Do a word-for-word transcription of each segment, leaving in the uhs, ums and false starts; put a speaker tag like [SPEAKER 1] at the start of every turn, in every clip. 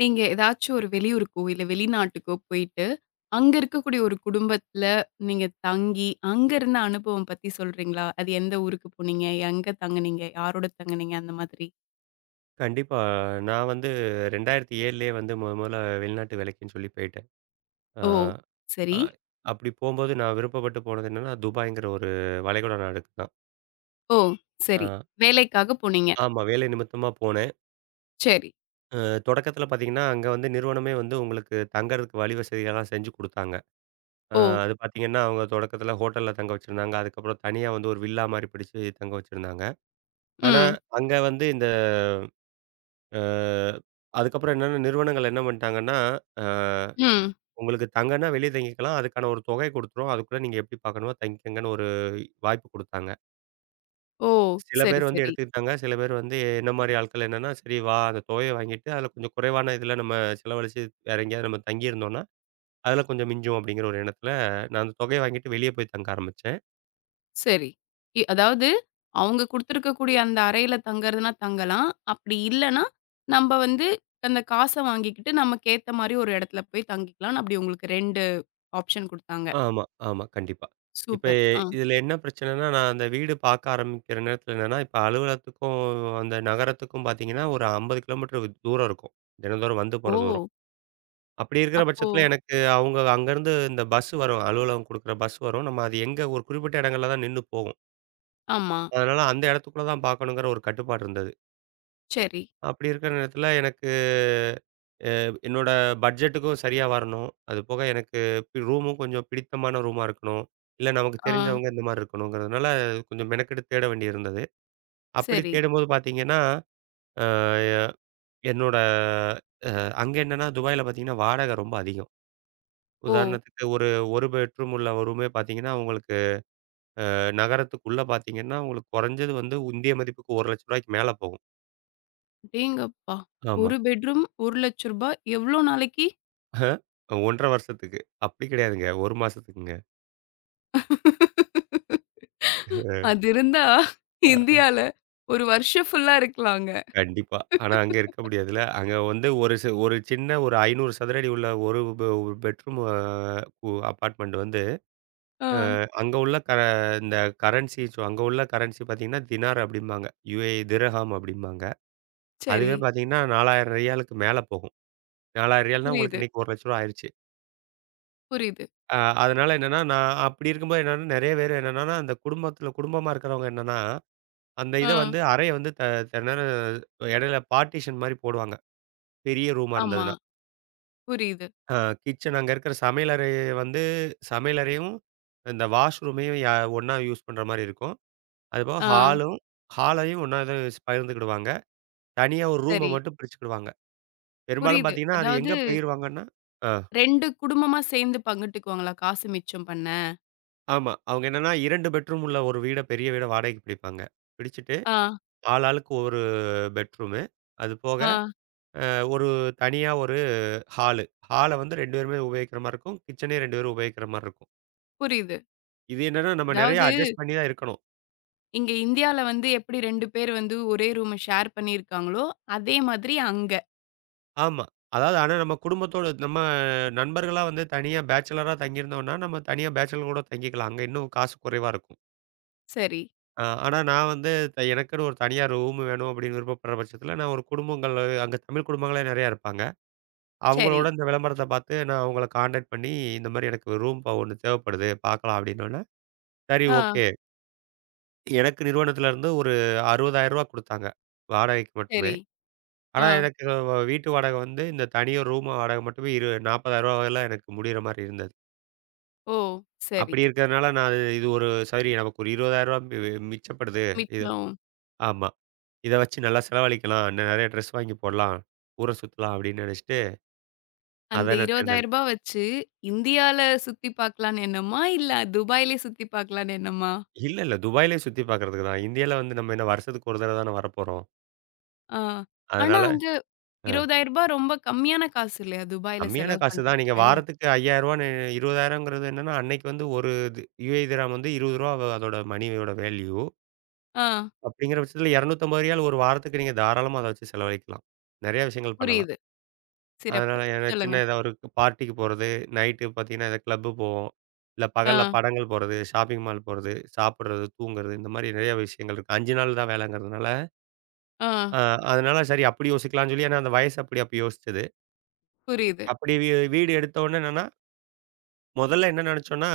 [SPEAKER 1] நீங்க ஏதாச்சும் ஒரு வெளியூருக்கோ, இல்ல வெளிநாட்டுக்கோ போயிட்டு, அங்க இருக்கக்கூடிய ஒரு குடும்பத்துல நீங்க தங்கி, அங்க இருந்த அனுபவம் பத்தி சொல்றீங்களா? அது எந்த ஊருக்கு போனீங்க? எங்க தங்குனீங்க? யாரோட தங்குனீங்க? அந்த மாதிரி.
[SPEAKER 2] கண்டிப்பா. நான் வந்து 2007லயே வந்து மொத மொதல்ல வெளிநாட்டு வேலைக்குன்னு சொல்லி போயிட்டேன். அ
[SPEAKER 1] ஓ!
[SPEAKER 2] அ
[SPEAKER 1] சரி.
[SPEAKER 2] அப்படி போம்போது நான் விருப்பப்பட்டு போனது என்னன்னா, துபாய்ங்கிற ஒரு வளைகுடா நாடுக்கு தான்.
[SPEAKER 1] ஓ!
[SPEAKER 2] அ
[SPEAKER 1] சரி. வேலைக்காக போனீங்க.
[SPEAKER 2] ஆமா. வேலை நிமித்தமா போனேன்.
[SPEAKER 1] சரி.
[SPEAKER 2] அ தொடக்கத்தில பார்த்தீங்கன்னா, அங்க வந்து நிறுவனமே வந்து உங்களுக்கு தங்கறதுக்கு வழி வசதிகள்லாம் செஞ்சு குடுத்தாங்க. அ
[SPEAKER 1] ஓ!
[SPEAKER 2] அது பார்த்தீங்கன்னா, அவங்க தொடக்கத்தில ஹோட்டல்ல தங்க வச்சிருந்தாங்க. அதுக்கப்புறம் தனியா வந்து ஒரு வில்லா மாரி பிடிச்சு தங்க வச்சிருந்தாங்க. ஆனா,
[SPEAKER 1] ம்.
[SPEAKER 2] அங்க வந்து இந்த அ அதுக்கப்புறம் என்னன்னா நிறுவனங்கள் என்ன பண்ணிட்டாங்கன்னா, அ
[SPEAKER 1] ம்.
[SPEAKER 2] உங்களுக்கு தங்கன்னா வெளிய தங்கிக்கலாம். அதுக்கான ஒரு தொகை குடுத்துருவோம். அதுக்குள்ள நீங்க எப்படி பார்க்கணுமோ தங்கிக்கங்கன்னு ஒரு வாய்ப்பு குடுத்தாங்க.
[SPEAKER 1] ஓ!
[SPEAKER 2] சில
[SPEAKER 1] சரி,
[SPEAKER 2] பேர் வந்து
[SPEAKER 1] சரி.
[SPEAKER 2] எடுத்துக்கிட்டாங்க. சில பேர் வந்து என்ன மாரி ஆட்கள் என்னன்னா, சரி வா அந்த தொகைய வாங்கிட்டு அதில கொஞ்சம் குறைவான இதில நம்ம செலவழிச்சு வேற எங்கேயாவது நம்ம தங்கியிருந்தோம்னா, அதில கொஞ்சம் மிஞ்சும் அப்படிங்கிற ஒரு எண்ணத்தில நான் அந்த தொகைய வாங்கிட்டு வெளிய போய் தங்க ஆரம்பிச்சேன்.
[SPEAKER 1] சரி. இ அதாவது அவங்க குடுத்துருக்கக்கூடிய அந்த அறையில தங்கறதுனா தங்கலாம். அப்படி இல்லன்னா, நம்ப வந்து அந்த காச வாங்கிக்கிட்டு நமக்கு ஏத்த மாரி ஒரு இடத்துல போய் தங்கிக்கலாம்னு அப்படி உங்களுக்கு இரண்டு ஆப்ஷன் குடுத்தாங்க.
[SPEAKER 2] ஆமா, ஆமா. கண்டிப்பா. இப்ப
[SPEAKER 1] சூப்பர். ஆ.
[SPEAKER 2] இதில என்ன பிரச்சனைன்னா, நான் அந்த வீடு பார்க்க ஆரம்பிக்கிற நேரத்தில என்னன்னா, இப்ப அலுவலகத்துக்கும் அந்த நகரத்துக்கும் பார்த்தீங்கன்னா, ஒரு ஐம்பது கிலோமீட்டர் தூரம் இருக்கும். தினந்தோறும் வந்து போற
[SPEAKER 1] ஓ!
[SPEAKER 2] தூரம். அப்படி இருக்கிற
[SPEAKER 1] அப்போ
[SPEAKER 2] பட்சத்தில எனக்கு அவங்க அங்கருந்து இந்த பஸ் வரும். அலுவலகம் குடுக்குற பஸ் வரும். நம்ம அது எங்க ஒரு குறிப்பிட்ட இடங்கள்ல தான் நின்னு போகும்.
[SPEAKER 1] ஆமா.
[SPEAKER 2] அதனால அந்த இடத்துக்குள்ள தான் பார்க்கணுங்கிற ஒரு கட்டுப்பாடு இருந்தது.
[SPEAKER 1] சரி.
[SPEAKER 2] அப்படி இருக்கிற நேரத்தில எனக்கு அ என்னோட பட்ஜெட்டுக்கும் சரியா வரணும். அது போக எனக்கு ரூமும் கொஞ்சம் பிடித்தமான ரூமா இருக்கணும். இல்ல நமக்கு
[SPEAKER 1] ஆ.
[SPEAKER 2] தெரிஞ்சவங்க இந்த மாரி இருக்கணுங்கிறதுனால கொஞ்சம் மெனக்கெட்டு தேட வேண்டியிருந்தது. அப்படி
[SPEAKER 1] சரி.
[SPEAKER 2] தேடும்போது பார்த்தீங்கன்னா, அ என்னோட அங்க என்னன்னா துபாயில பார்த்தீங்கன்னா வாடகை ரொம்ப அதிகம்.
[SPEAKER 1] ஓ!
[SPEAKER 2] உதாரணத்துக்கு ஒரு 1 பெட்ரூம் உள்ள ஒரு ரூமே பார்த்தீங்கன்னா, உங்களுக்கு நகரத்துக்குள்ள பார்த்தீங்கன்னா, உங்களுக்கு குறைஞ்சது வந்து இந்திய மதிப்புக்கு ரூ. 1,00,000க்கு மேல போகும்.
[SPEAKER 1] அடேங்கப்பா!
[SPEAKER 2] ஆமா.
[SPEAKER 1] ஒரு பெட்ரூம் ரூ. ஒரு லட்சம். எவ்வளோ நாளைக்கு?
[SPEAKER 2] அஹ ஒன்றரை வருஷத்துக்கு. அப்படி கிடையாதுங்க. ஒரு மாசத்துக்குங்க.
[SPEAKER 1] அது இருந்தா
[SPEAKER 2] அ
[SPEAKER 1] இந்தியால ஒரு வருஷம் ஃபுல்லா இருக்கலாங்க.
[SPEAKER 2] கண்டிப்பா. ஆனா அங்க இருக்க முடியாதுல்ல. அங்க வந்து ஒரு சி ஒரு சின்ன ஒரு ஐநூறு சதுர அடி உள்ள ஒரு பெ பெட்ரூம் அ உ அபார்ட்மெண்ட் வந்து
[SPEAKER 1] ஆ.
[SPEAKER 2] அங்க உள்ள க இந்த கரன்சி அங்க உள்ள கரன்சி பார்த்தீங்கன்னா, தினார் அப்படிம்பாங்க. U A E திர்ஹாம் அப்படிம்பாங்க.
[SPEAKER 1] சரி.
[SPEAKER 2] அதுவே பார்த்தீங்கன்னா, நாலாயிரம் ரியாலுக்கு மேல போகும். நாலாயிரம் ரியால்னா உங்களுக்கு
[SPEAKER 1] புரியுது.
[SPEAKER 2] இன்னைக்கு ரூ. ஒரு லட்சம் ஆயிருச்சு.
[SPEAKER 1] புரியுது.
[SPEAKER 2] அ அதனால என்னன்னா, நான் அப்படி இருக்கும்போது என்னன்னா, நெறைய பேர் என்னன்னா, அந்த குடும்பத்தில குடும்பமா இருக்கிறவங்க என்னன்னா, அந்த இத
[SPEAKER 1] ஆ.
[SPEAKER 2] வந்து அறைய வந்து த சில நேரம் இடையில பார்ட்டிஷன் மாரி போடுவாங்க. பெரிய ரூமா
[SPEAKER 1] ஆமா.
[SPEAKER 2] இருந்ததுன்னா.
[SPEAKER 1] புரியுது.
[SPEAKER 2] அ கிச்சன் அங்க இருக்கிற சமையலறைய வந்து சமையலறையும், இந்த வாஷ்ரூமையும் ய ஒண்ணா யூஸ் பண்ற மாரி இருக்கும். அதுபோக
[SPEAKER 1] ஆ.
[SPEAKER 2] ஹாலும் ஹாலையும் ஒண்ணா தான் ஸ் பகிர்ந்துக்கிடுவாங்க. தனியா ஒரு ரூம
[SPEAKER 1] சரி.
[SPEAKER 2] மட்டும் பிரிச்சுக்கிடுவாங்க. பெரும்பாலும்
[SPEAKER 1] புரியுது.
[SPEAKER 2] பார்த்தீங்கன்னா, அது
[SPEAKER 1] அதாவது,
[SPEAKER 2] எங்க பகிர்வாங்கன்னா ஆ
[SPEAKER 1] இரண்டு குடும்பமா சேர்ந்து பங்கிட்டுக்குவாங்களா? காசு மிச்சம் பண்ண.
[SPEAKER 2] ஆமா. அவங்க என்னன்னா இரண்டு பெட்ரூம் உள்ள ஒரு வீட பெரிய வீட வாடகைக்கு பிடிப்பாங்க. பிடிச்சுட்டு
[SPEAKER 1] ஆ,
[SPEAKER 2] ஆள் ஆளுக்கு ஒரு பெட்ரூமு. அது போக
[SPEAKER 1] ஆ.
[SPEAKER 2] அஹ், ஒரு தனியா ஒரு ஹாலு. ஹால வந்து ரெண்டு பேருமே உபயோகிக்கிற மாரி இருக்கும். கிச்சனையும் ரெண்டு பேரும் உபயோகிக்கிற மாரி இருக்கும்.
[SPEAKER 1] புரியுது.
[SPEAKER 2] இது என்னன்னா நம்ம நெறைய
[SPEAKER 1] அதாவது,
[SPEAKER 2] அட்ஜஸ்ட் பண்ணி தான் இருக்கணும்.
[SPEAKER 1] இங்க இந்தியால வந்து எப்படி இரண்டு பேர் வந்து ஒரே ரூம ஷேர் பண்ணியிருக்காங்களோ, அதே மாதிரி அங்க.
[SPEAKER 2] ஆமா. அதாவது ஆனா நம்ம குடும்பத்தோட நம்ம நண்பர்களா வந்து தனியா பேச்சலரா தங்கியிருந்தோம்னா, நம்ம தனியா பேச்சலர் கூட தங்கிக்கலாம். அங்க இன்னும் காசு குறைவா இருக்கும்.
[SPEAKER 1] சரி,
[SPEAKER 2] அ ஆனா நான் வந்து த- எனக்குன்னு ஒரு தனியா ரூம் வேணும் அப்படின்னு விருப்பப்படுற பட்சத்தில, நான் ஒரு குடும்பங்கள் அங்க தமிழ் குடும்பங்களே நெறையா இருப்பாங்க.
[SPEAKER 1] சரி.
[SPEAKER 2] அவங்களோட இந்த விளம்பரத்த பார்த்து நான் அவங்கள கான்டாக்ட் பண்ணி, இந்த மாரி எனக்கு ரூம் ஒண்ணு தேவைப்படுது பார்க்கலாம் அப்படின்னோனே, சரி
[SPEAKER 1] ஆ,
[SPEAKER 2] ஓகே. எனக்கு நிறுவனத்துல இருந்து ஒரு ரூ. அறுபதாயிரம் குடுத்தாங்க. வாடகைக்கு மட்டுமே.
[SPEAKER 1] சரி.
[SPEAKER 2] ஆனா,
[SPEAKER 1] ஆ.
[SPEAKER 2] எனக்கு வ வீட்டு வாடகை வந்து இந்த தனியார் ரூம் வாடகை மட்டுமே இரு ரூ. 40,000ல எனக்கு முடியிற மாரி இருந்தது.
[SPEAKER 1] ஓ! சரி.
[SPEAKER 2] அப்படி இருக்கிறதுனால நான் அது இது ஒரு சரி நமக்கு ஒரு ரூ. இருபதாயிரம் மி மி- மிச்சப்படுது. இது
[SPEAKER 1] மிச்சம்
[SPEAKER 2] ஆமா. இத வச்சு நல்லா செலவழிக்கலாம். இன்னும் நெறைய ட்ரெஸ் வாங்கி போடலாம். ஊர சுத்தலாம் அப்படின்னு நினைச்சுட்டு,
[SPEAKER 1] அந்த
[SPEAKER 2] அத
[SPEAKER 1] ரூ.
[SPEAKER 2] நான் தேர்ந்தெடுத்தேன்.
[SPEAKER 1] இருபதாயிரம் வச்சு இந்தியால சுத்தி பார்க்கலான்னு எண்ணமா? இல்ல துபாய்லயே சுத்தி பார்க்கலான்னு எண்ணமா?
[SPEAKER 2] இல்ல, இல்ல. துபாய்லயே சுத்தி பார்க்கறதுக்கு தான். இந்தியால வந்து நம்ம என்ன வருஷத்துக்கு ஒரு தடவ தானே வரப்போறோம்.
[SPEAKER 1] ஆ. ஆனா
[SPEAKER 2] அதனால
[SPEAKER 1] அங்க ரூ. இருபதாயிரம் ரொம்ப கம்மியான காசு இல்லையா? துபாய்ல
[SPEAKER 2] கம்மியான
[SPEAKER 1] செலவு
[SPEAKER 2] காசு தான்.
[SPEAKER 1] பண்றதுக்கு.
[SPEAKER 2] நீங்க வாரத்துக்கு ரூ. ஐயாயிரம் 20,000ங்கிறது என்னன்னா, அன்னைக்கு வந்து ஒரு இது யுஏ திராம் வந்து ரூ. இருபது வ அதோட மணியோட வேல்யூ.
[SPEAKER 1] ஆ
[SPEAKER 2] அப்படிங்கிற பட்சத்தில ரூ. இருநூற்று ஐம்பது ஒரு வாரத்துக்கு நீங்க தாராளமா அத வச்சு செலவழிக்கலாம். நெறைய விஷயங்கள் பண்ணலாம்.
[SPEAKER 1] புரியுது. சிறப்பு.
[SPEAKER 2] அதனால ஏன்னா
[SPEAKER 1] சொல்லுங்க.
[SPEAKER 2] சின்ன ஏதாவது ஒரு பார்ட்டிக்கு போறது, நைட்டு பார்த்தீங்கன்னா ஏதாவது கிளப்பு போவோம். இல்ல
[SPEAKER 1] ஆ,
[SPEAKER 2] பகல்ல படங்கள் போறது, ஷாப்பிங் மால் போறது, சாப்பிடுறது, தூங்குறது இந்த மாரி நெறைய விஷயங்கள் இருக்கு. ஐந்து நாள் தான் வேலைங்கிறதுனால,
[SPEAKER 1] ஆ
[SPEAKER 2] அ அதனால சரி அப்படி யோசிக்கலாம்னு சொல்லி ஏன்னா அந்த வயசு அப்படி அப்ப யோசிச்சது.
[SPEAKER 1] புரியுது.
[SPEAKER 2] அப்படி வீ வீடு எடுத்த உடனே என்னன்னா முதல்ல என்ன நெனச்சோன்னா,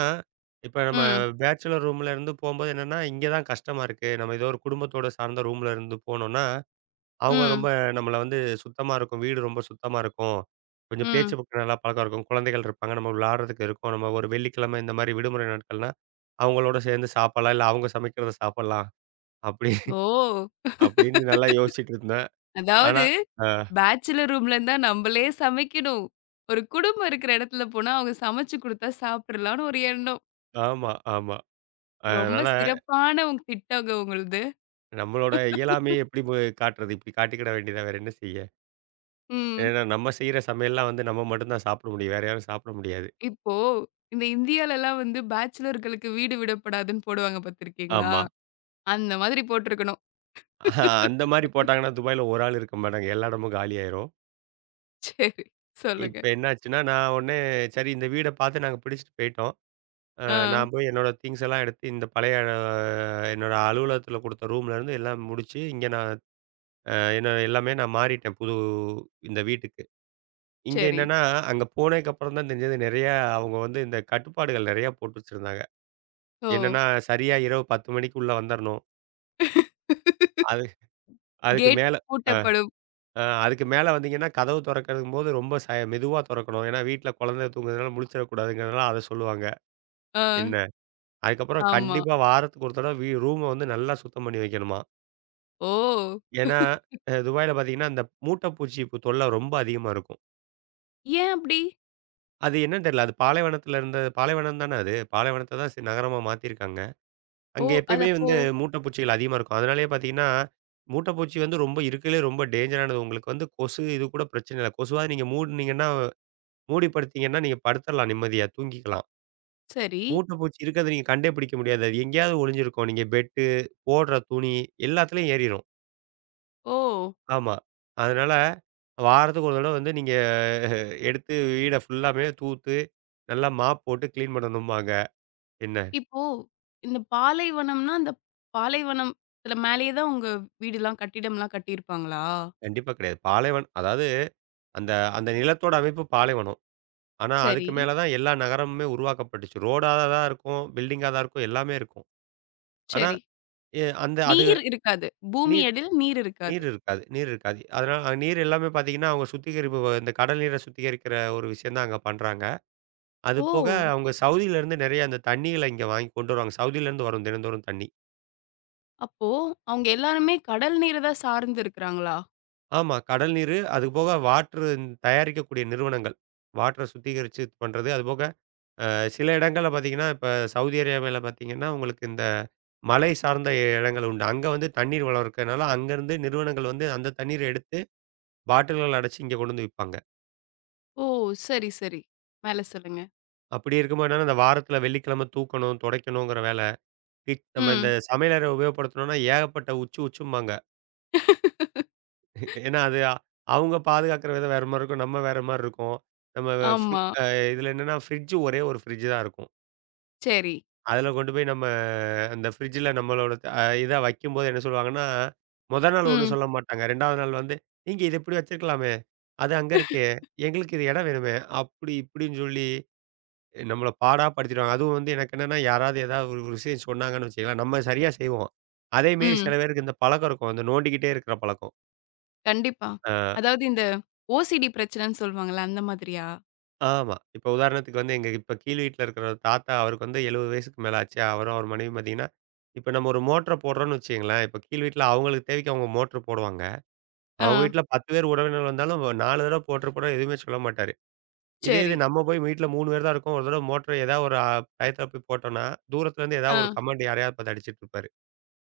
[SPEAKER 2] இப்ப நம்ம
[SPEAKER 1] ம்,
[SPEAKER 2] பேச்சுலர் ரூம்ல இருந்து போம்போது என்னன்னா, இங்க தான் கஷ்டமா இருக்கு. நம்ம ஏதோ ஒரு குடும்பத்தோட சார்ந்த ரூம்ல இருந்து போனோம்னா, அவங்க
[SPEAKER 1] ம்,
[SPEAKER 2] ரொம்ப நம்மள வந்து சுத்தமா இருக்கும். வீடு ரொம்ப சுத்தமா இருக்கும். கொஞ்சம்
[SPEAKER 1] ம்.
[SPEAKER 2] பேச்சு பக்கம் நல்லா பழக்கம் இருக்கும். குழந்தைகள் இருப்பாங்க. நம்ம விளையாடுறதுக்கு இருக்கும். நம்ம ஒரு வெள்ளிக்கிழமை இந்த மாரி விடுமுறை நாட்கள்னா, அவங்களோட சேர்ந்து சாப்பிடலாம். இல்ல அவங்க சமைக்கிறத சாப்பிடலாம். அப்படி
[SPEAKER 1] ஓ!
[SPEAKER 2] அப்படின்னு நல்லா யோசிச்சுட்டு இருந்தேன். ஆனா
[SPEAKER 1] அதாவது,
[SPEAKER 2] அ
[SPEAKER 1] பேச்சுலர் ரூம்ல இருந்தா நம்பளே சமைக்கணும். ஒரு குடும்பம் இருக்கிற இடத்துல போனா அவங்க சமைச்சு குடுத்தா சாப்பிட்றலாம்னு ஒரு எண்ணம்.
[SPEAKER 2] ஆமா, ஆமா.
[SPEAKER 1] ரொம்ப
[SPEAKER 2] அதனால
[SPEAKER 1] சிறப்பான உங்க திட்டங்க உங்களுது.
[SPEAKER 2] நம்மளோட இயலாமையை எப்படி போய் காட்டுறது? இப்படி காட்டிக்கிட வேண்டியதான். வேற என்ன செய்ய?
[SPEAKER 1] ம்.
[SPEAKER 2] ஏன்னா, நம்ம செய்ற சமையல்லாம் வந்து நம்ம மட்டும் தான் சாப்பிட முடியும். வேற யாரும் சாப்பிட முடியாது.
[SPEAKER 1] இப்போ இந்த இந்தியாலலாம் வந்து பேச்சுலர்களுக்கு வீடு விடப்படாதுன்னு போடுவாங்க பார்த்துருக்கீங்களா?
[SPEAKER 2] ஆமா.
[SPEAKER 1] அந்த மாதிரி போட்டிருக்கணும்.
[SPEAKER 2] ஆஹ், அந்த மாரி போட்டாங்கன்னா, துபாய்ல ஒரு ஆள் இருக்க மாட்டாங்க. எல்லா இடமும் காலியாயிரும்.
[SPEAKER 1] சரி. சொல்லுங்க.
[SPEAKER 2] இப்ப என்னாச்சுன்னா, நான் உடனே சரி இந்த வீட பார்த்து நாங்க பிடிச்சுட்டு போயிட்டோம். அ
[SPEAKER 1] ஆ.
[SPEAKER 2] நான் போய் என்னோட திங்ஸ் எல்லாம் எடுத்து இந்த பழைய அ என்னோட அலுவலகத்துல குடுத்த ரூம்லேருந்து எல்லாம் முடிச்சு, இங்க நான் அ என்ன எல்லாமே நான் மாறிட்டேன் புது இந்த வீட்டுக்கு. இங்க
[SPEAKER 1] சரி.
[SPEAKER 2] என்னன்னா, அங்க போனதுக்கு அப்புறம் தான் தெரிஞ்சது நெறையா அவங்க வந்து இந்த கட்டுப்பாடுகள் நெறையா போட்டு வச்சிருந்தாங்க.
[SPEAKER 1] ஓ!
[SPEAKER 2] என்னன்னா, சரியா இரவு பத்து மணிக்கு உள்ள வந்துரணும். அது அதுக்கு
[SPEAKER 1] கேட்
[SPEAKER 2] மேல அ,
[SPEAKER 1] பூட்டப்படும்.
[SPEAKER 2] அ அதுக்கு மேல வந்தீங்கன்னா, கதவு தொறக்கறங்கும்போது ரொம்ப ச மெதுவா தொறக்கணும். ஏன்னா, வீட்ல குழந்தை தூங்குறதுனால முழிச்சிடக்கூடாதுங்கிறதுனால அத சொல்லுவாங்க.
[SPEAKER 1] ஆ.
[SPEAKER 2] என்ன. அதுக்கப்புறம்
[SPEAKER 1] ஆமா.
[SPEAKER 2] கண்டிப்பா வாரத்துக்கு ஒரு தடவ வீ ரூம வந்து நல்லா சுத்தம் பண்ணி வைக்கணுமாம்.
[SPEAKER 1] ஓ!
[SPEAKER 2] ஏன்னா, அ துபாயில பார்த்தீங்கன்னா, அந்த மூட்டை பூச்சி ப் தொல்லை ரொம்ப அதிகமா இருக்கும்.
[SPEAKER 1] ஏன் அப்படி?
[SPEAKER 2] அது என்னன்னு தெரியல. அது பாலைவனத்தில இருந்த பாலைவனம் தானே அது. பாலைவனத்த தான் சி நகரமா மாத்தியிருக்காங்க.
[SPEAKER 1] ஓ!
[SPEAKER 2] அங்க
[SPEAKER 1] அது
[SPEAKER 2] எப்பயுமே
[SPEAKER 1] அப்போ
[SPEAKER 2] வந்து மூட்டை பூச்சிகள் அதிகமா இருக்கும். அதனாலேயே பார்த்தீங்கன்னா, மூட்டை பூச்சி வந்து ரொம்ப இருக்கறதுலே ரொம்ப டேஞ்சரானது. உங்களுக்கு வந்து கொசு இது கூட பிரச்சனை இல்ல. கொசுவாவது நீங்க மூடுனீங்கன்னா மூடி படுத்தீங்கன்னா, நீங்க படுத்துறலாம் நிம்மதியா, தூங்கிக்கலாம்.
[SPEAKER 1] சரி.
[SPEAKER 2] மூட்ட பூச்சி இருக்கிறத நீங்க கண்டே பிடிக்க முடியாது. அது எங்கேயாவது ஒளிஞ்சிருக்கும். நீங்க பெட்டு, போடுற துணி எல்லாத்துலயும் ஏறிரும்.
[SPEAKER 1] ஓ!
[SPEAKER 2] ஆமா. அதனால வாரத்துக்கு ஒரு தடவ வந்து நீங்க அஹ், எடுத்து வீட ஃபுல்லாமே தூத்து, நல்லா மாப் போட்டு கிளீன் பண்ணணும்பாங்க. என்ன?
[SPEAKER 1] இப்போ இந்த பாலைவனம்னா, அந்த பாலைவனத்துல மேலேயே தான் உங்க வீடுலாம் கட்டிடம்லாம் கட்டியிருப்பாங்களா?
[SPEAKER 2] கண்டிப்பா கிடையாது. பாலைவனம் அதாவது அந்த அந்த நிலத்தோட அமைப்பு பாலைவனம். ஆனா, அதுக்கு
[SPEAKER 1] சரி,
[SPEAKER 2] மேல தான் எல்லா நகரமுமே உருவாக்கப்பட்டுச்சு. ரோடா தான் இருக்கும், பில்டிங்கா தான் இருக்கும், எல்லாமே இருக்கும். ஆனா,
[SPEAKER 1] சரி.
[SPEAKER 2] எ அந்த அது
[SPEAKER 1] நீர் இருக்காது. பூமி
[SPEAKER 2] நீர்
[SPEAKER 1] அடியில நீர் இருக்காது.
[SPEAKER 2] நீர் இருக்காது நீர் இருக்காது. அதனால அங்க நீர் எல்லாமே பார்த்தீங்கன்னா, அவங்க சுத்திகரிப்பு வ இந்த கடல் நீர சுத்திகரிக்கிற ஒரு விஷயம் தான் அங்க பண்றாங்க. அது
[SPEAKER 1] ஓ!
[SPEAKER 2] போக அவங்க சவுதியிலேருந்து நெறைய அந்த தண்ணிகள இங்க வாங்கி கொண்டு வருவாங்க. சவுதியிலேருந்து வரும் தினந்தோறும் தண்ணி.
[SPEAKER 1] அப்போ அவங்க எல்லாருமே கடல் நீர தான் சார்ந்து இருக்கிறாங்களா?
[SPEAKER 2] ஆமா. கடல் நீரு, அது போக வாட்டரு தயாரிக்கக்கூடிய நிறுவனங்கள். வாட்டர சுத்திகரிச்சு பண்றது. அதுபோக அ சில இடங்கள்ல பார்த்தீங்கன்னா, இப்ப சவுதி அரேபியாவில பார்த்தீங்கன்னா, உங்களுக்கு இந்த மலை சார்ந்த இடங்கள் உண்டு. அங்க வந்து தண்ணீர் வளம் இருக்கிறதுனால, அங்கருந்து நிறுவனங்கள் வந்து அந்த தண்ணீர எடுத்து பாட்டில்கள் அடைச்சு இங்க கொண்டு வந்து விப்பாங்க.
[SPEAKER 1] ஓ! சரி, சரி. மேல சொல்லுங்க.
[SPEAKER 2] அப்படி இருக்கும்போது என்னன்னா, இந்த வாரத்தில வெள்ளிக்கிழமை தூக்கணும், துடைக்கணுங்கிற வேலை. கிட் நம்ம இந்த
[SPEAKER 1] ம்.
[SPEAKER 2] சமையலறை உபயோகப்படுத்தணும்னா ஏகப்பட்ட உச்சு உச்சும்பாங்க. ஏன்னா, அது அ- அவங்க பாதுகாக்கிற விதம் வேற மாரி இருக்கும். நம்ம வேற மாரி இருக்கும். நம்ம ஃப்ரி
[SPEAKER 1] ஆமா.
[SPEAKER 2] அ இதில என்னன்னா ஃப்ரிட்ஜ் ஒரே ஒரு ஃப்ரிட்ஜ் தான் இருக்கும்.
[SPEAKER 1] சரி.
[SPEAKER 2] அதில கொண்டு போய் நம்ம அந்த ஃப்ரிட்ஜில நம்மளோட அ இத வைக்கும்போது என்ன சொல்லுவாங்கன்னா, மொத நாள் ஒண்ணும்
[SPEAKER 1] ம்.
[SPEAKER 2] சொல்ல மாட்டாங்க. ரெண்டாவது நாள் வந்து, "நீங்க இத இப்படி வச்சிருக்கலாமே! அது அங்க இருக்கே! எங்களுக்கு இது இடம் வேணுமே!" அப்படி இப்படின்னு சொல்லி நம்மள பாடா படுத்திடுவாங்க. அதுவும் வந்து எனக்கு என்னன்னா, யாராவது ஏதாவது ஒரு ஒரு விஷயம் சொன்னாங்கன்னு வச்சுக்கங்களேன், நம்ம சரியா செய்வோம். அதே மீறி சில
[SPEAKER 1] ம்.
[SPEAKER 2] பேருக்கு இந்த பழக்கம் இருக்கும். இந்த நோண்டிக்கிட்டே இருக்கிற பழக்கம்.
[SPEAKER 1] கண்டிப்பா.
[SPEAKER 2] அ
[SPEAKER 1] அதாவது, இந்த ஓசிடி பிரச்சனைன்னு சொல்லுவாங்கல்ல, அந்த மாதிரியா?
[SPEAKER 2] ஆமா. இப்ப உதாரணத்துக்கு வந்து எங்க இப்ப கீழ் வீட்ல இருக்கிற தாத்தா அவருக்கு வந்து எழுபது வயசுக்கு மேல ஆச்சு. அவரும் அவர் மனைவியும் பார்த்தீங்கன்னா, இப்ப நம்ம ஒரு மோட்டர போடுறோம்னு வச்சுக்கங்களேன், இப்ப கீழ் வீட்ல அவங்களுக்கு தேவைக்கு அவங்க மோட்டர் போடுவாங்க.
[SPEAKER 1] ஆ.
[SPEAKER 2] அவங்க வீட்ல பத்து பேர் உறவினர் வந்தாலும் நாலு தடவ போட்டு போனா எதுவுமே சொல்ல மாட்டாரு. இதே இது
[SPEAKER 1] சரி.
[SPEAKER 2] நம்ம போய் வீட்ல மூணு பேர் தான் இருக்கோம். ஒரு தடவ மோட்டர் ஏதாவது ஒரு அ டயத்துல போய் போட்டோம்னா, தூரத்துல இருந்து
[SPEAKER 1] ஆ.
[SPEAKER 2] ஏதாவது ஒரு கமெண்ட் யாரையாவது பார்த்து அடிச்சிட்டு இருப்பாரு.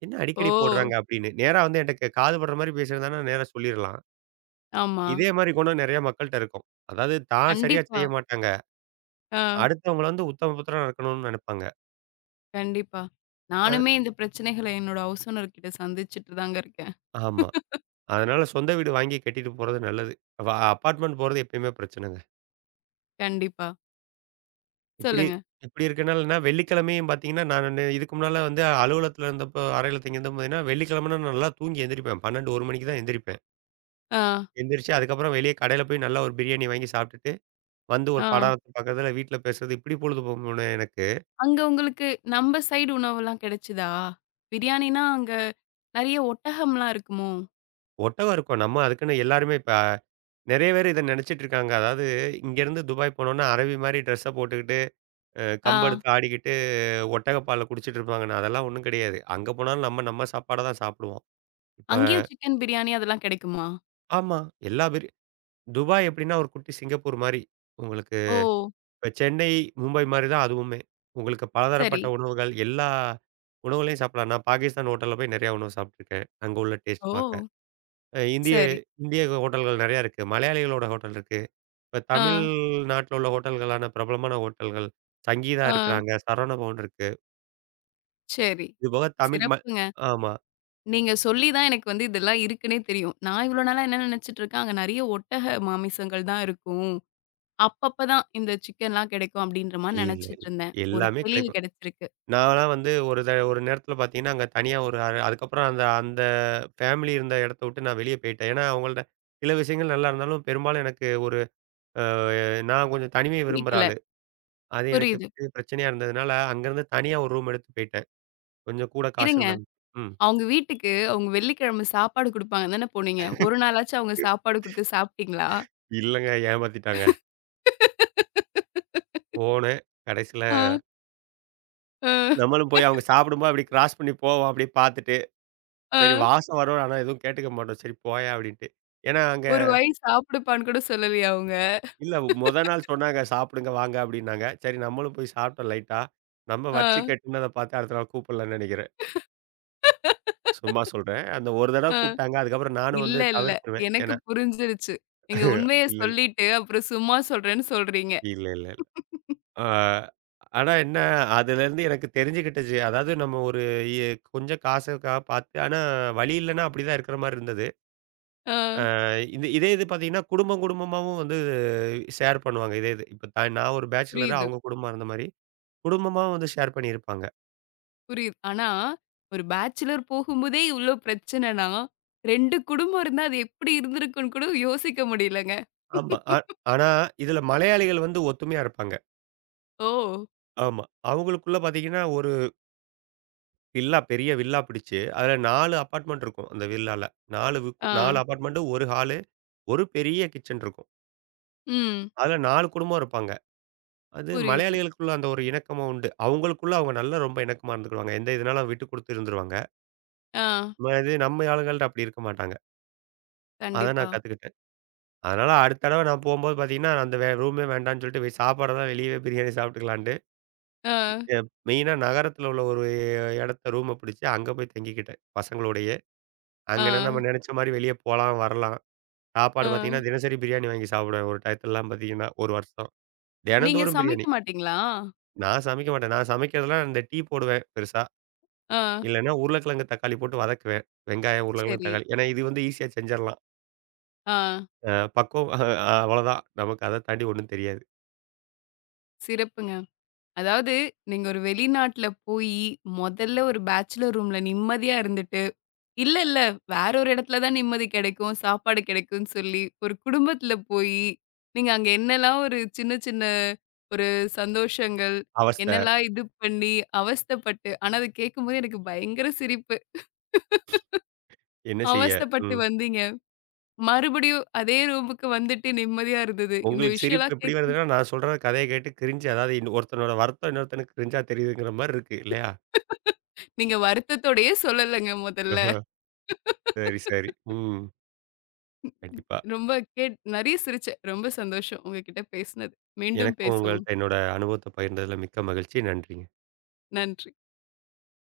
[SPEAKER 2] என்ன
[SPEAKER 1] ஓ!
[SPEAKER 2] அடிக்கடி போடுறாங்க அப்படின்னு. நேரா வந்து என்ட்ட க காது படுற மாரி பேசுறதுனா நேரா சொல்லிரலாம்.
[SPEAKER 1] ஆமா.
[SPEAKER 2] இதே மாரி குணம் நெறைய மக்கள்ட்ட இருக்கும். அதாவது தான் சரியா
[SPEAKER 1] கண்டிப்பா.
[SPEAKER 2] செய்ய மாட்டாங்க.
[SPEAKER 1] ஆ.
[SPEAKER 2] அடுத்தவங்கள வந்து உத்தம புத்திரனா இருக்கணும்னு நெனைப்பாங்க.
[SPEAKER 1] கண்டிப்பா.
[SPEAKER 2] அ
[SPEAKER 1] நானுமே இந்த பிரச்சனைகள என்னோட ஹவுஸ் ஓனர் கிட்ட சந்திச்சுட்டு தாங்க இருக்கேன்.
[SPEAKER 2] ஆமா. அதனால சொந்த வீடு வாங்கி கட்டிட்டு போறது நல்லது. வ அபார்ட்மெண்ட் போறது எப்பயுமே பிரச்சனைங்க.
[SPEAKER 1] கண்டிப்பா.
[SPEAKER 2] இப்படி
[SPEAKER 1] சொல்லுங்க.
[SPEAKER 2] இப்படி இருக்கனால நான் வெள்ளிக்கிழமையும் பார்த்தீங்கன்னா, நான் நெ- இதுக்கு முன்னால வந்து அலுவலகத்துல இருந்தப்போ அறையில தங்கியிருந்தப்போ பார்த்தீங்கன்னா, வெள்ளிக்கிழமைனா நல்லா தூங்கி எந்திரிப்பேன். பன்னிரண்டு, ஒரு மணிக்கு தான் எந்திரிப்பேன்.
[SPEAKER 1] ஆ.
[SPEAKER 2] எந்திரிச்சு அதுக்கப்புறம் வெளிய கடையில போய் நல்லா ஒரு பிரியாணி வாங்கி சாப்பிட்டுட்டு வந்து ஒரு
[SPEAKER 1] ஆ.
[SPEAKER 2] படம் பார்க்குறதுல வீட்ல பேசுறது இப்படி பொழுது போகும்னு எனக்கு
[SPEAKER 1] அங்க உங்களுக்கு நம்ம சைடு உணவெல்லாம் கிடைச்சதா? பிரியாணின்னா அங்க நெறைய ஒட்டகம்லாம் இருக்குமோ?
[SPEAKER 2] ஒட்டகம் இருக்கும். நம்ம அதுக்குன்னு எல்லாருமே இப்ப நெறைய பேர் இத நெனச்சிட்டு இருக்காங்க. அதாவது இங்கேருந்து துபாய் போனோம்னா அரபி மாரி ட்ரெஸ்ஸ போட்டுக்கிட்டு, அ
[SPEAKER 1] ஆ.
[SPEAKER 2] கம்பெடுத்து ஆடிக்கிட்டு ஒட்டக பால குடிச்சிட்டு இருப்பாங்கன்னு. அதெல்லாம் ஒண்ணும் கிடையாது. அங்க போனாலும் நம்ம நம்ம சாப்பாட தான் சாப்பிடுவோம். இப்ப
[SPEAKER 1] அங்கேயும் சிக்கன் பிரியாணி அதெல்லாம் கிடைக்குமா?
[SPEAKER 2] ஆமா. எல்லா பெரிய துபாய் எப்படின்னா ஒரு குட்டி சிங்கப்பூர் மாரி. உங்களுக்கு
[SPEAKER 1] ஓ!
[SPEAKER 2] இப்ப சென்னை, மும்பை மாரி தான் அதுவுமே. உங்களுக்கு
[SPEAKER 1] சரி.
[SPEAKER 2] பலதரப்பட்ட உணவுகள் எல்லா உணவுகளையும் சாப்பிடலாம். நான் பாகிஸ்தான் ஹோட்டல்ல போய் நெறையா உணவு சாப்பிட்டுருக்கேன். அங்க உள்ள டேஸ்ட் பார்க்க.
[SPEAKER 1] ஓ!
[SPEAKER 2] அ இந்திய
[SPEAKER 1] சரி.
[SPEAKER 2] இந்திய ஹோட்டல்கள் நெறையா இருக்கு. மலையாளிகளோட ஹோட்டல் இருக்கு. இப்ப
[SPEAKER 1] ஆ.
[SPEAKER 2] தமிழ்நாட்டுல உள்ள ஹோட்டல்களான பிரபலமான ஹோட்டல்கள். சங்கீதா
[SPEAKER 1] ஆ.
[SPEAKER 2] இருக்கிறாங்க. சரவணபவன் இருக்கு.
[SPEAKER 1] சரி.
[SPEAKER 2] இது போக தமிழ் ம
[SPEAKER 1] சிறப்புங்க.
[SPEAKER 2] ஆமா.
[SPEAKER 1] நீங்க சொல்லி தான் எனக்கு வந்து இதெல்லாம் இருக்குன்னே தெரியும். நான் இவ்வளோ நாளா என்ன நினைச்சுட்டு இருக்கேன், அங்க நிறைய ஒட்டக மாமிசங்கள் தான் இருக்கும். அப்பப்ப தான் இந்த சிக்கன்லாம் கிடைக்கும் அப்படின்ற மாரி
[SPEAKER 2] இல்ல,
[SPEAKER 1] நினைச்சுட்டு
[SPEAKER 2] இல்ல.
[SPEAKER 1] இருந்தேன். ஒரு
[SPEAKER 2] எல்லாமே
[SPEAKER 1] தெளிவு
[SPEAKER 2] கிடைக்கும்.
[SPEAKER 1] கிடைச்சிருக்கு.
[SPEAKER 2] நான்லாம் வந்து ஒரு த ஒரு நேரத்துல பார்த்தீங்கன்னா, அங்க தனியா ஒரு அ அதுக்கப்புறம் அந்த அந்த ஃபேமிலி இருந்த இடத்த விட்டு நான் வெளியே போயிட்டேன். ஏன்னா, அவங்கள்ட்ட சில விஷயங்கள் நல்லா இருந்தாலும், பெரும்பாலும் எனக்கு ஒரு அ நான் கொஞ்சம் தனிமையை விரும்புற
[SPEAKER 1] புடிக்கல.
[SPEAKER 2] ஆளு. அது எனக்கு
[SPEAKER 1] புரியுது.
[SPEAKER 2] பெரிய பிரச்சனையா இருந்ததுனால, அங்கருந்து தனியா ஒரு ரூம் எடுத்து போயிட்டேன். கொஞ்சம் கூட காசு
[SPEAKER 1] இருங்க.
[SPEAKER 2] இருந்தாலும். ம்.
[SPEAKER 1] அவங்க வீட்டுக்கு அவங்க வெள்ளிக்கிழமை சாப்பாடு குடுப்பாங்க தானே போனீங்க. ஒரு நாளாச்சும் அவங்க சாப்பாடு குடுத்து சாப்பிட்டீங்களா?
[SPEAKER 2] இல்லங்க. ஏமாத்திட்டாங்க. போனேன். கடைசில
[SPEAKER 1] ஆ, ஆ,
[SPEAKER 2] நம்மளும் போய் அவங்க சாப்பிடும்போது அப்படி கிராஸ் பண்ணி போவோம். அப்படியே பார்த்துட்டு. சரி
[SPEAKER 1] ஆ.
[SPEAKER 2] வாசம் வரும். ஆனா எதுவும் கேட்டுக்க மாட்டோம். சரி போயா அப்படின்ட்டு. ஏன்னா அங்க
[SPEAKER 1] ஒரு வாய் சாப்பிடுப்பான்னு கூட சொல்லலையா அவங்க?
[SPEAKER 2] இல்ல மொத நாள் சொன்னாங்க சாப்பிடுங்க வாங்க அப்படின்னாங்க. சரி நம்மளும் போய் சாப்பிட்டோம் லைட்டா. நம்ம
[SPEAKER 1] ஆ,
[SPEAKER 2] வச்சு கெட்டுனத பார்த்து அடுத்த நாள் கூப்பிடலன்னு நெனைக்கிறேன். சும்மா சொல்றேன். அந்த ஒரு தடவ
[SPEAKER 1] ஆ.
[SPEAKER 2] கூப்பிட்டாங்க. அதுக்கப்புறம் நானும்
[SPEAKER 1] இல்ல,
[SPEAKER 2] வந்து
[SPEAKER 1] இல்ல.
[SPEAKER 2] தவிர்த்துருவேன்.
[SPEAKER 1] எனக்கு
[SPEAKER 2] ஏன்னா
[SPEAKER 1] புரிஞ்சிருச்சு. நீங்க உண்மைய
[SPEAKER 2] இல்ல, இல்ல.
[SPEAKER 1] சொல்லிட்டு, அப்புறம் சும்மா சொல்றேன்னு சொல்றீங்க.
[SPEAKER 2] இல்ல, இல்ல. ஆ. ஆனா என்ன, அதுலேருந்து எனக்கு தெரிஞ்சுக்கிட்டுச்சு. அதாவது நம்ம ஒரு எ கொஞ்சம் காசுக்காக பார்த்து ஆனா வழி இல்லன்னா அப்படிதான் இருக்கிற மாரி இருந்தது.
[SPEAKER 1] ஆ
[SPEAKER 2] அ இந்த இதே இது பார்த்தீங்கன்னா, குடும்பம் குடும்பமாவும் வந்து ஷேர் பண்ணுவாங்க. இதே இது. இப்ப தான் நான் ஒரு பேச்சுலரு,
[SPEAKER 1] புரியுது,
[SPEAKER 2] அவங்க குடும்பம் அந்த மாரி. குடும்பமா வந்து ஷேர் பண்ணியிருப்பாங்க.
[SPEAKER 1] புரியுது. ஆனா, ஒரு பேச்சுலர் போகும்போதே இவ்ளோ பிரச்சனைனா, இரண்டு குடும்பம் இருந்தா அது எப்படி இருந்திருக்கும்னு கூட யோசிக்க முடியலங்க.
[SPEAKER 2] ஆமா. அ ஆனா இதுல மலையாளிகள் வந்து ஒத்துமையா இருப்பாங்க.
[SPEAKER 1] ஓ!
[SPEAKER 2] ஆமா. அவங்களுக்குள்ள பார்த்தீங்கன்னா, ஒரு வில்லா பெரிய வில்லா பிடிச்சு, அதுல நாலு அபார்ட்மெண்ட் இருக்கும். அந்த வில்லால. நாலு வு
[SPEAKER 1] ஆ.
[SPEAKER 2] நாலு அபார்ட்மெண்ட், ஒரு ஹாலு, ஒரு பெரிய கிச்சன் இருக்கும்.
[SPEAKER 1] ம்.
[SPEAKER 2] அதுல நாலு குடும்பம் இருப்பாங்க. அது
[SPEAKER 1] புரியுது.
[SPEAKER 2] மலையாளிகளுக்குள்ள அந்த ஒரு இணக்கமா உண்டு. அவங்களுக்குள்ள அவங்க நல்லா ரொம்ப இணக்கமா இருந்துக்கிடுவாங்க. எந்த இதுனாலும் விட்டு குடுத்து இருந்துருவாங்க.
[SPEAKER 1] ஆ.
[SPEAKER 2] ம இது நம்ம ஆளுங்கள்ட்ட அப்படி இருக்க மாட்டாங்க. அத
[SPEAKER 1] கண்டிப்பா.
[SPEAKER 2] நான் கத்துக்கிட்டேன். அதனால அடுத்த தடவ நான் போம்போது பார்த்தீங்கன்னா, அந்த வே ரூமே வேண்டான்னு சொல்லிட்டு போய் சாப்பாடெல்லாம் வெளியவே பிரியாணி சாப்பிட்டுக்கலான்ட்டு,
[SPEAKER 1] ஆ,
[SPEAKER 2] அ மெயினா நகரத்தில உள்ள ஒரு இடத்த ரூம பிடிச்சு அங்க போய் தங்கிக்கிட்டேன் பசங்களோடயே.
[SPEAKER 1] ஆ,
[SPEAKER 2] அங்கன்னா நம்ம நெனச்ச மாரி வெளிய போலாம், வரலாம்.
[SPEAKER 1] ஆ.
[SPEAKER 2] சாப்பாடு பார்த்தீங்கன்னா, தினசரி பிரியாணி வாங்கி சாப்பிடுவேன் ஒரு டயத்துலலாம் பார்த்தீங்கன்னா, ஒரு வருஷம்.
[SPEAKER 1] நீங்க
[SPEAKER 2] தினந்தோறும்
[SPEAKER 1] சமைக்க
[SPEAKER 2] பிரியாணி.
[SPEAKER 1] மாட்டீங்களா?
[SPEAKER 2] நான் சமைக்க மாட்டேன். நான் சமைக்கிறதெல்லாம் இந்த டீ போடுவேன் பெருசா.
[SPEAKER 1] ஆ.
[SPEAKER 2] இல்லன்னா, உருளைக்கிழங்கு, தக்காளி போட்டு வதக்குவேன். வெங்காயம், உருளைக்கிழங்கு,
[SPEAKER 1] சரி.
[SPEAKER 2] தக்காளி. ஏன்னா, இது வந்து ஈஸியா செஞ்சிரலாம்.
[SPEAKER 1] ஆ.
[SPEAKER 2] அ பக்குவம் அவ்வளோதான். நமக்கு அத தாண்டி ஒண்ணும் தெரியாது.
[SPEAKER 1] சிறப்புங்க. அதாவது, நீங்க ஒரு வெளிநாட்ல போயி, முதல்ல ஒரு பேச்சுலர் ரூம்ல நிம்மதியா இருந்துட்டு, இல்ல, இல்ல, வேற ஒரு இடத்துல தான் நிம்மதி கிடைக்கும், சாப்பாடு கிடைக்கும்ன்னு சொல்லி, ஒரு குடும்பத்துல போயி, நீங்க அங்க என்னலாம் ஒரு சின்ன, சின்ன ஒரு சந்தோஷங்கள்,
[SPEAKER 2] அவஸ்தை.
[SPEAKER 1] என்னலாம் இது பண்ணி அவஸ்தைப்பட்டு ஆனா அது கேட்கும்போது எனக்கு பயங்கர சிரிப்பு.
[SPEAKER 2] என்ன செய்ய?
[SPEAKER 1] அவஸ்தைப்பட்டு
[SPEAKER 2] ம்.
[SPEAKER 1] வந்தீங்க. மறுபடியும் அதே ரூமுக்கு வந்துட்டு நிம்மதியா இருந்தது. இந்த
[SPEAKER 2] உங்களுக்கு சிரிப்பு
[SPEAKER 1] விஷயம்லாம்
[SPEAKER 2] எப்படி
[SPEAKER 1] கேட்கும்.
[SPEAKER 2] வருதுன்னா, நான் சொல்ற கதைய கேட்டு கிரிஞ்சு அதாவது இன் ஒருத்தனோட வருத்தம் இன்னொருத்தனுக்கு கிரிஞ்சா தெரியுதுங்கிற மாரி இருக்கு. இல்லையா?
[SPEAKER 1] நீங்க வருத்தத்தோடயே சொல்லலங்க முதல்ல.
[SPEAKER 2] ஆஹா. சரி, சரி. ம். கண்டிப்பா.
[SPEAKER 1] ரொம்ப கேட் நெறைய சிரிச்சேன். ரொம்ப சந்தோஷம் உங்ககிட்ட பேசினது. மீண்டும்
[SPEAKER 2] எனக்கும்
[SPEAKER 1] பேசுவோம்.
[SPEAKER 2] உங்கள்ட்ட என்னோட அனுபவத்த பகிர்ந்ததுல மிக்க மகிழ்ச்சி. நன்றிங்க.
[SPEAKER 1] நன்றி.